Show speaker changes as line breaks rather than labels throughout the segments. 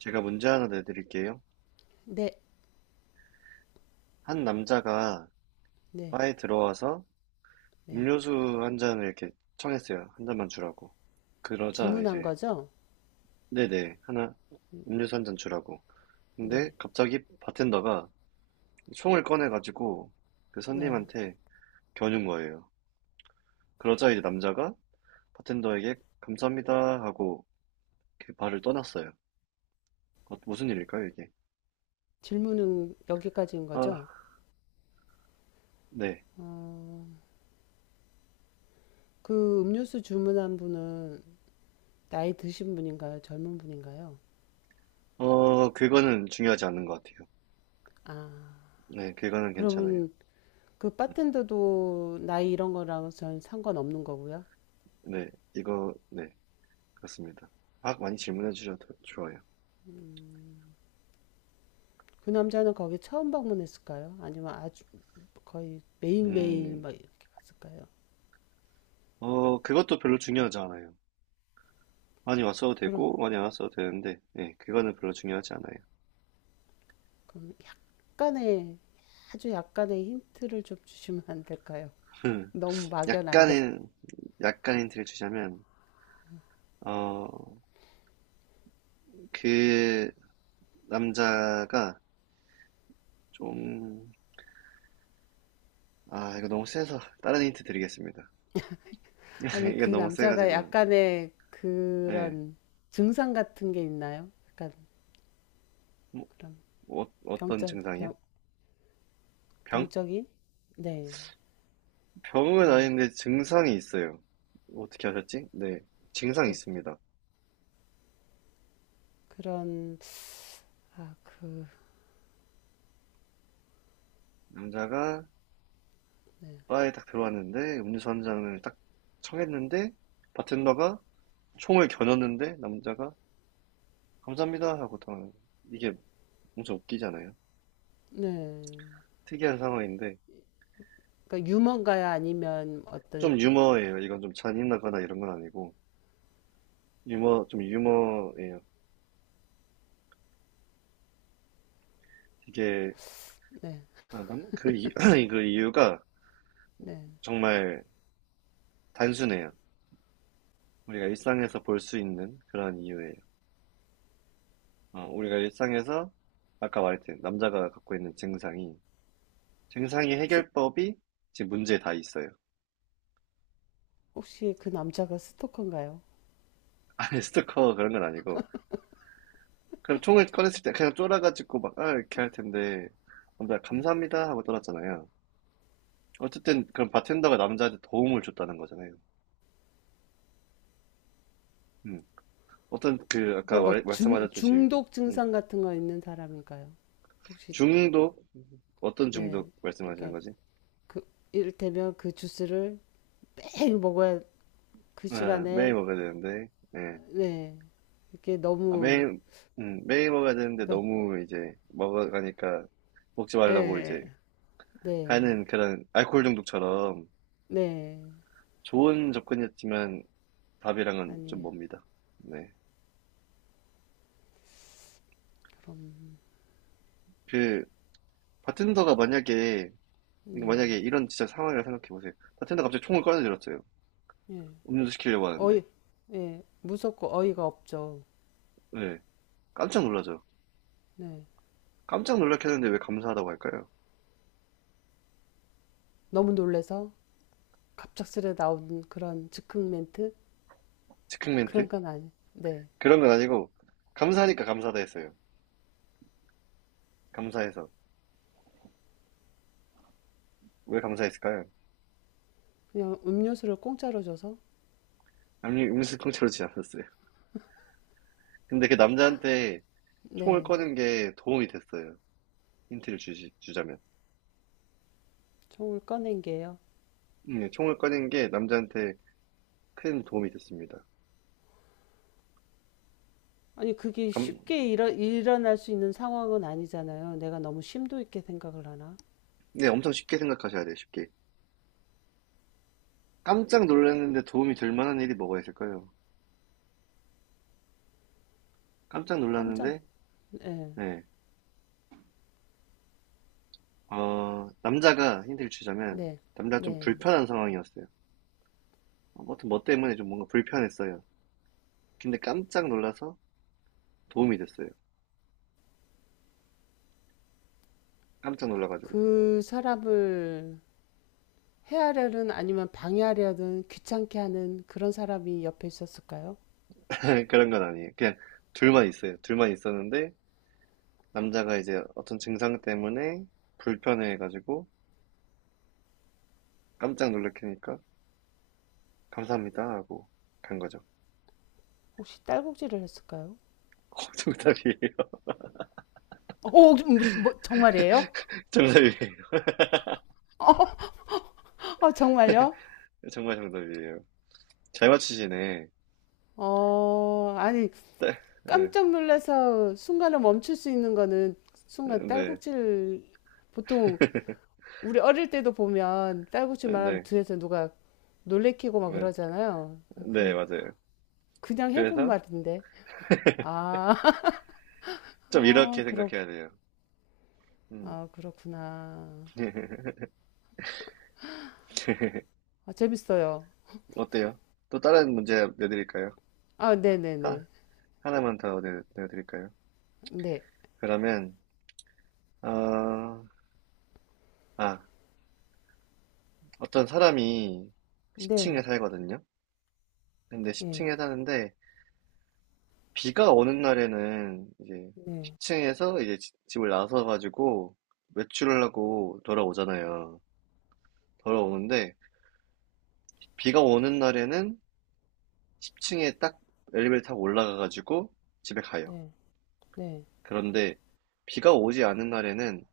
제가 문제 하나 내드릴게요.
네,
한 남자가
네,
바에 들어와서
네.
음료수 한 잔을 이렇게 청했어요. 한 잔만 주라고. 그러자
주문한
이제
거죠?
네네 하나
음,
음료수 한 잔 주라고. 근데
네,
갑자기 바텐더가 총을 꺼내가지고 그
네.
손님한테 겨눈 거예요. 그러자 이제 남자가 바텐더에게 감사합니다 하고 그 바를 떠났어요. 무슨 일일까요, 이게?
질문은 여기까지인
아,
거죠?
네.
어, 그 음료수 주문한 분은 나이 드신 분인가요? 젊은 분인가요?
그거는 중요하지 않은 것 같아요.
아,
네, 그거는 괜찮아요.
그러면 그
음.
바텐더도 나이 이런 거랑 전 상관없는 거고요.
네, 이거, 네. 그렇습니다. 막 많이 질문해 주셔도 좋아요.
그 남자는 거기 처음 방문했을까요? 아니면 아주 거의 매일매일
음,
막 이렇게 갔을까요?
그것도 별로 중요하지 않아요. 많이 왔어도
그럼,
되고, 많이 안 왔어도 되는데, 예, 그거는 별로 중요하지 않아요.
그럼 약간의, 아주 약간의 힌트를 좀 주시면 안 될까요? 너무 막연한데.
약간의, 약간 힌트를 주자면, 어, 그 남자가 좀, 아, 이거 너무 세서, 다른 힌트 드리겠습니다.
아니,
이건
그
너무
남자가
세가지고,
약간의
예.
그런 증상 같은 게 있나요? 약간 그런
뭐, 어떤
병적,
증상이요?
병,
병?
병적인? 네,
병은
그런,
아닌데 증상이 있어요. 어떻게 하셨지? 네, 증상이
그,
있습니다.
그런, 아, 그,
남자가 바에 딱 들어왔는데 음료수 한 잔을 딱 청했는데 바텐더가 총을 겨눴는데 남자가 감사합니다 하고 당하는 이게 엄청 웃기잖아요.
네.
특이한 상황인데
그러니까 유머인가요? 아니면 어떤,
좀 유머예요. 이건 좀 잔인하거나 이런 건 아니고 유머 좀 유머예요. 이게
네,
아, 남- 그, 이, 그 이유가
네.
정말 단순해요. 우리가 일상에서 볼 수 있는 그런 이유예요. 우리가 일상에서 아까 말했듯 남자가 갖고 있는 증상이 증상의
스-
해결법이 지금 문제에 다 있어요.
혹시 그 남자가 스토커인가요?
아니, 스토커 그런 건 아니고. 그럼 총을 꺼냈을 때 그냥 쫄아가지고 막, 이렇게 할 텐데. 남자 감사합니다 하고 떨었잖아요. 어쨌든, 그럼 바텐더가 남자한테 도움을 줬다는 거잖아요. 음. 어떤, 아까
그러니까
말,
막
말씀하셨듯이,
중독
음.
증상 같은 거 있는 사람인가요? 혹시,
중독? 어떤
네.
중독 말씀하시는
그러니까
거지?
그, 이를테면 그 주스를 매일 먹어야 그
아, 매일
시간에
먹어야 되는데, 예.
네. 이게
아,
너무
매일, 매일 먹어야 되는데
그러니까
너무 이제 먹어가니까 먹지 말라고
예.
이제
네.
하는 그런 알코올 중독처럼
네.
좋은 접근이었지만 답이랑은 좀
아니에요.
멉니다. 네. 그 바텐더가 만약에 이거
네.
만약에 이런 진짜 상황이라 생각해 보세요. 바텐더가 갑자기 총을 꺼내들었어요.
예.
음료수 시키려고 하는데.
어이 예. 무섭고 어이가 없죠.
네. 깜짝 놀라죠.
네.
깜짝 놀랐겠는데 왜 감사하다고 할까요?
너무 놀래서 갑작스레 나온 그런 즉흥 멘트
즉흥
그런
멘트?
건 아니. 네.
그런 건 아니고 감사하니까 감사하다 했어요. 감사해서. 왜 감사했을까요?
그냥 음료수를 공짜로 줘서
아니, 음료수 통째로 주지 않았어요. 근데 그 남자한테 총을
네.
꺼낸 게 도움이 됐어요. 주자면.
총을 꺼낸 게요.
네, 총을 꺼낸 게 남자한테 큰 도움이 됐습니다.
아니, 그게
감,
쉽게 일어날 수 있는 상황은 아니잖아요. 내가 너무 심도 있게 생각을 하나?
네, 엄청 쉽게 생각하셔야 돼요, 쉽게. 깜짝 놀랐는데 도움이 될 만한 일이 뭐가 있을까요? 깜짝
깜짝.
놀랐는데,
네.
네. 남자가 힌트를 주자면,
네.
남자가 좀
네.
불편한 상황이었어요. 아무튼 뭐 때문에 좀 뭔가 불편했어요. 근데 깜짝 놀라서 도움이 됐어요. 깜짝 놀라가지고.
그 사람을 해하려는 아니면 방해하려는 귀찮게 하는 그런 사람이 옆에 있었을까요?
그런 건 아니에요. 그냥 둘만 있어요. 둘만 있었는데, 남자가 이제 어떤 증상 때문에 불편해가지고 깜짝 놀래키니까 감사합니다 하고 간 거죠.
혹시 딸꾹질을 했을까요?
정답이에요.
오, 뭐, 정말이에요?
정답이에요.
정말요?
정말 정답이에요. 잘 맞추시네.
아니,
네. 예.
깜짝 놀라서 순간을 멈출 수 있는 거는
네.
순간
네.
딸꾹질, 보통 우리 어릴 때도 보면 딸꾹질 말하면
네.
뒤에서 누가 놀래키고 막
네,
그러잖아요.
네,
그,
맞아요.
그냥 해본
그래서
말인데. 아,
좀
아,
이렇게
그렇,
생각해야 돼요. 음.
아, 그렇구나. 아, 재밌어요.
어때요? 또 다른 문제 내드릴까요?
아,
하,
네네네.
하나만 더 내드릴까요?
네.
그러면, 어, 아, 어떤 사람이 10층에
네.
살거든요? 근데
네.
10층에 사는데, 비가 오는 날에는 이제
네. 예. 네.
10층에서 이제 집을 나서 가지고 외출을 하고 돌아오잖아요. 돌아오는데, 비가 오는 날에는 10층에 딱 엘리베이터 타고 올라가가지고 집에 가요.
네. 네.
그런데 비가 오지 않은 날에는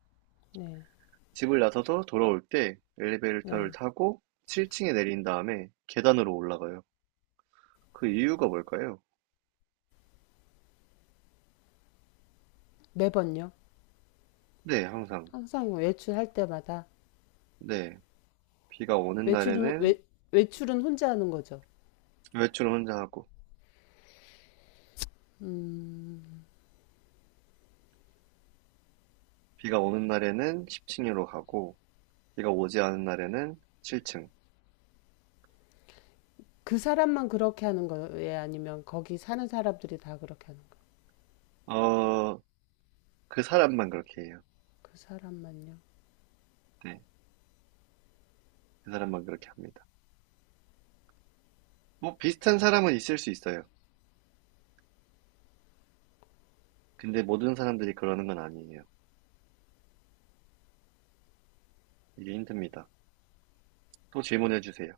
네.
집을 나서서 돌아올 때 엘리베이터를
네.
타고 7층에 내린 다음에 계단으로 올라가요. 그 이유가 뭘까요?
매번요.
네, 항상.
항상 외출할 때마다.
네. 비가 오는
외출은,
날에는
외, 외출은 혼자 하는 거죠.
외출을 혼자 하고,
음,
비가 오는 날에는 10층으로 가고, 비가 오지 않은 날에는 7층.
그 사람만 그렇게 하는 거예요? 아니면 거기 사는 사람들이 다 그렇게 하는 거예요?
어, 그 사람만 그렇게 해요.
그 사람만요?
네. 그 사람만 그렇게 합니다. 뭐 비슷한 사람은 있을 수 있어요. 근데 모든 사람들이 그러는 건 아니에요. 이게 힘듭니다. 또 질문해 주세요.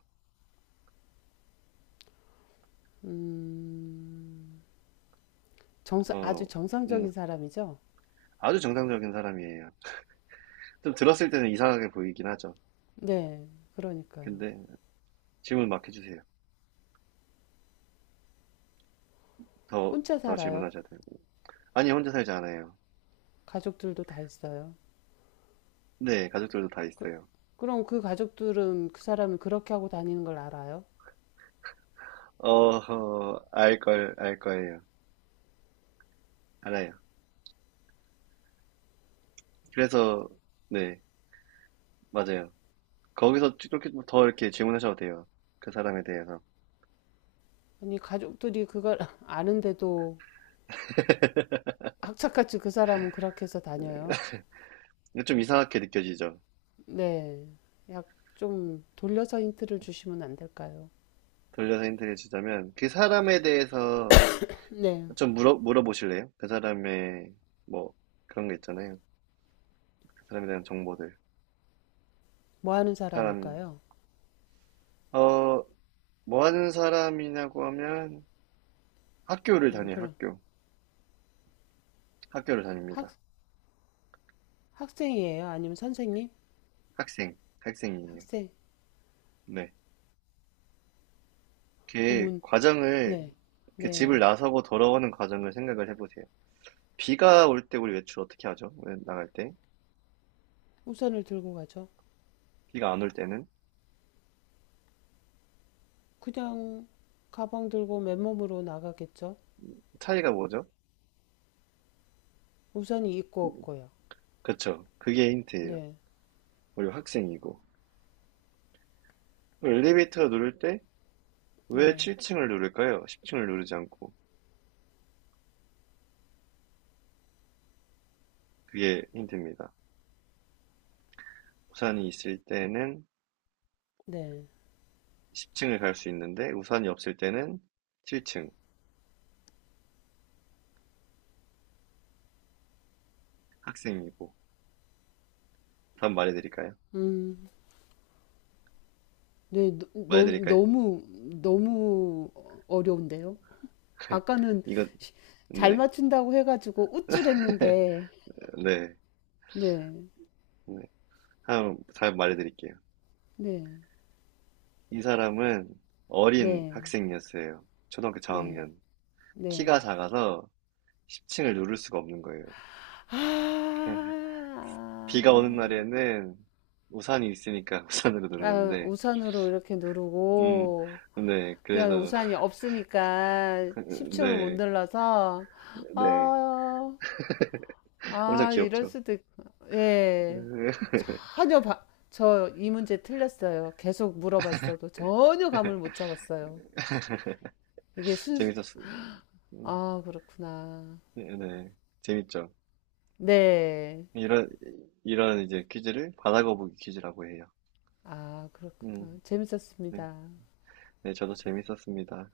음,
어,
아주
음,
정상적인 사람이죠?
아주 정상적인 사람이에요. 좀 들었을 때는 이상하게 보이긴 하죠.
네. 그러니까요.
근데 질문 막 해주세요. 더,
혼자
더
살아요.
질문하셔야 돼요. 아니, 혼자 살지 않아요.
가족들도 다 있어요.
네, 가족들도 다
그,
있어요.
그럼 그 가족들은 그 사람이 그렇게 하고 다니는 걸 알아요?
알 거예요. 알아요. 그래서, 네, 맞아요. 거기서 그렇게 더 이렇게 질문하셔도 돼요. 그 사람에 대해서.
아니, 가족들이 그걸 아는데도 악착같이 그 사람은 그렇게 해서 다녀요?
근데 좀 이상하게 느껴지죠.
네. 약 좀 돌려서 힌트를 주시면 안 될까요?
돌려서 힌트를 주자면, 그 사람에 대해서
네.
좀 물어보실래요? 그 사람의, 뭐, 그런 게 있잖아요. 그 사람에 대한 정보들.
뭐 하는
사람,
사람일까요?
어, 뭐 하는 사람이냐고 하면 학교를 다녀요,
그럼
학교. 학교를
학,
다닙니다.
학생이에요? 아니면 선생님?
학생이에요.
학생.
네.
그
그
문,
과정을,
네.
그 집을
네.
나서고 돌아오는 과정을 생각을 해보세요. 비가 올 때 우리 외출 어떻게 하죠? 왜 나갈 때?
우산을 들고 가죠.
비가 안 올 때는?
그냥 가방 들고 맨몸으로 나가겠죠?
차이가 뭐죠?
우산이 있고 없고요.
그쵸. 그게 힌트예요.
네.
우리 학생이고. 엘리베이터 누를 때 왜
네.
7층을 누를까요? 10층을 누르지 않고. 그게 힌트입니다. 우산이 있을 때는
네.
10층을 갈 수 있는데 우산이 없을 때는 7층 학생이고 답 말해드릴까요?
음, 네,
말해드릴까요?
너무 어려운데요? 아까는
이거
쉬- 잘
네,
맞춘다고 해가지고 우쭐했는데,
네,
네,
네. 한번 잘 말해드릴게요.
네,
이 사람은 어린
네,
학생이었어요. 초등학교
네,
저학년. 키가
네.
작아서 10층을 누를 수가 없는 거예요.
아,
비가 오는 날에는 우산이 있으니까 우산으로
아,
누르는데,
우산으로 이렇게
음,
누르고,
네,
그냥
그래서,
우산이 없으니까 10층을 못
네,
눌러서,
네.
아,
엄청
아, 이럴
귀엽죠.
수도 있고. 예. 전혀 바, 저 이 문제 틀렸어요. 계속 물어봤어도 전혀 감을 못 잡았어요. 이게 순,
재밌었어요. 음,
아, 그렇구나.
네, 네. 재밌죠.
네.
이런, 이런 이제 퀴즈를 바다거북이 퀴즈라고 해요.
아,
음,
그렇구나.
네.
재밌었습니다.
네, 저도 재밌었습니다.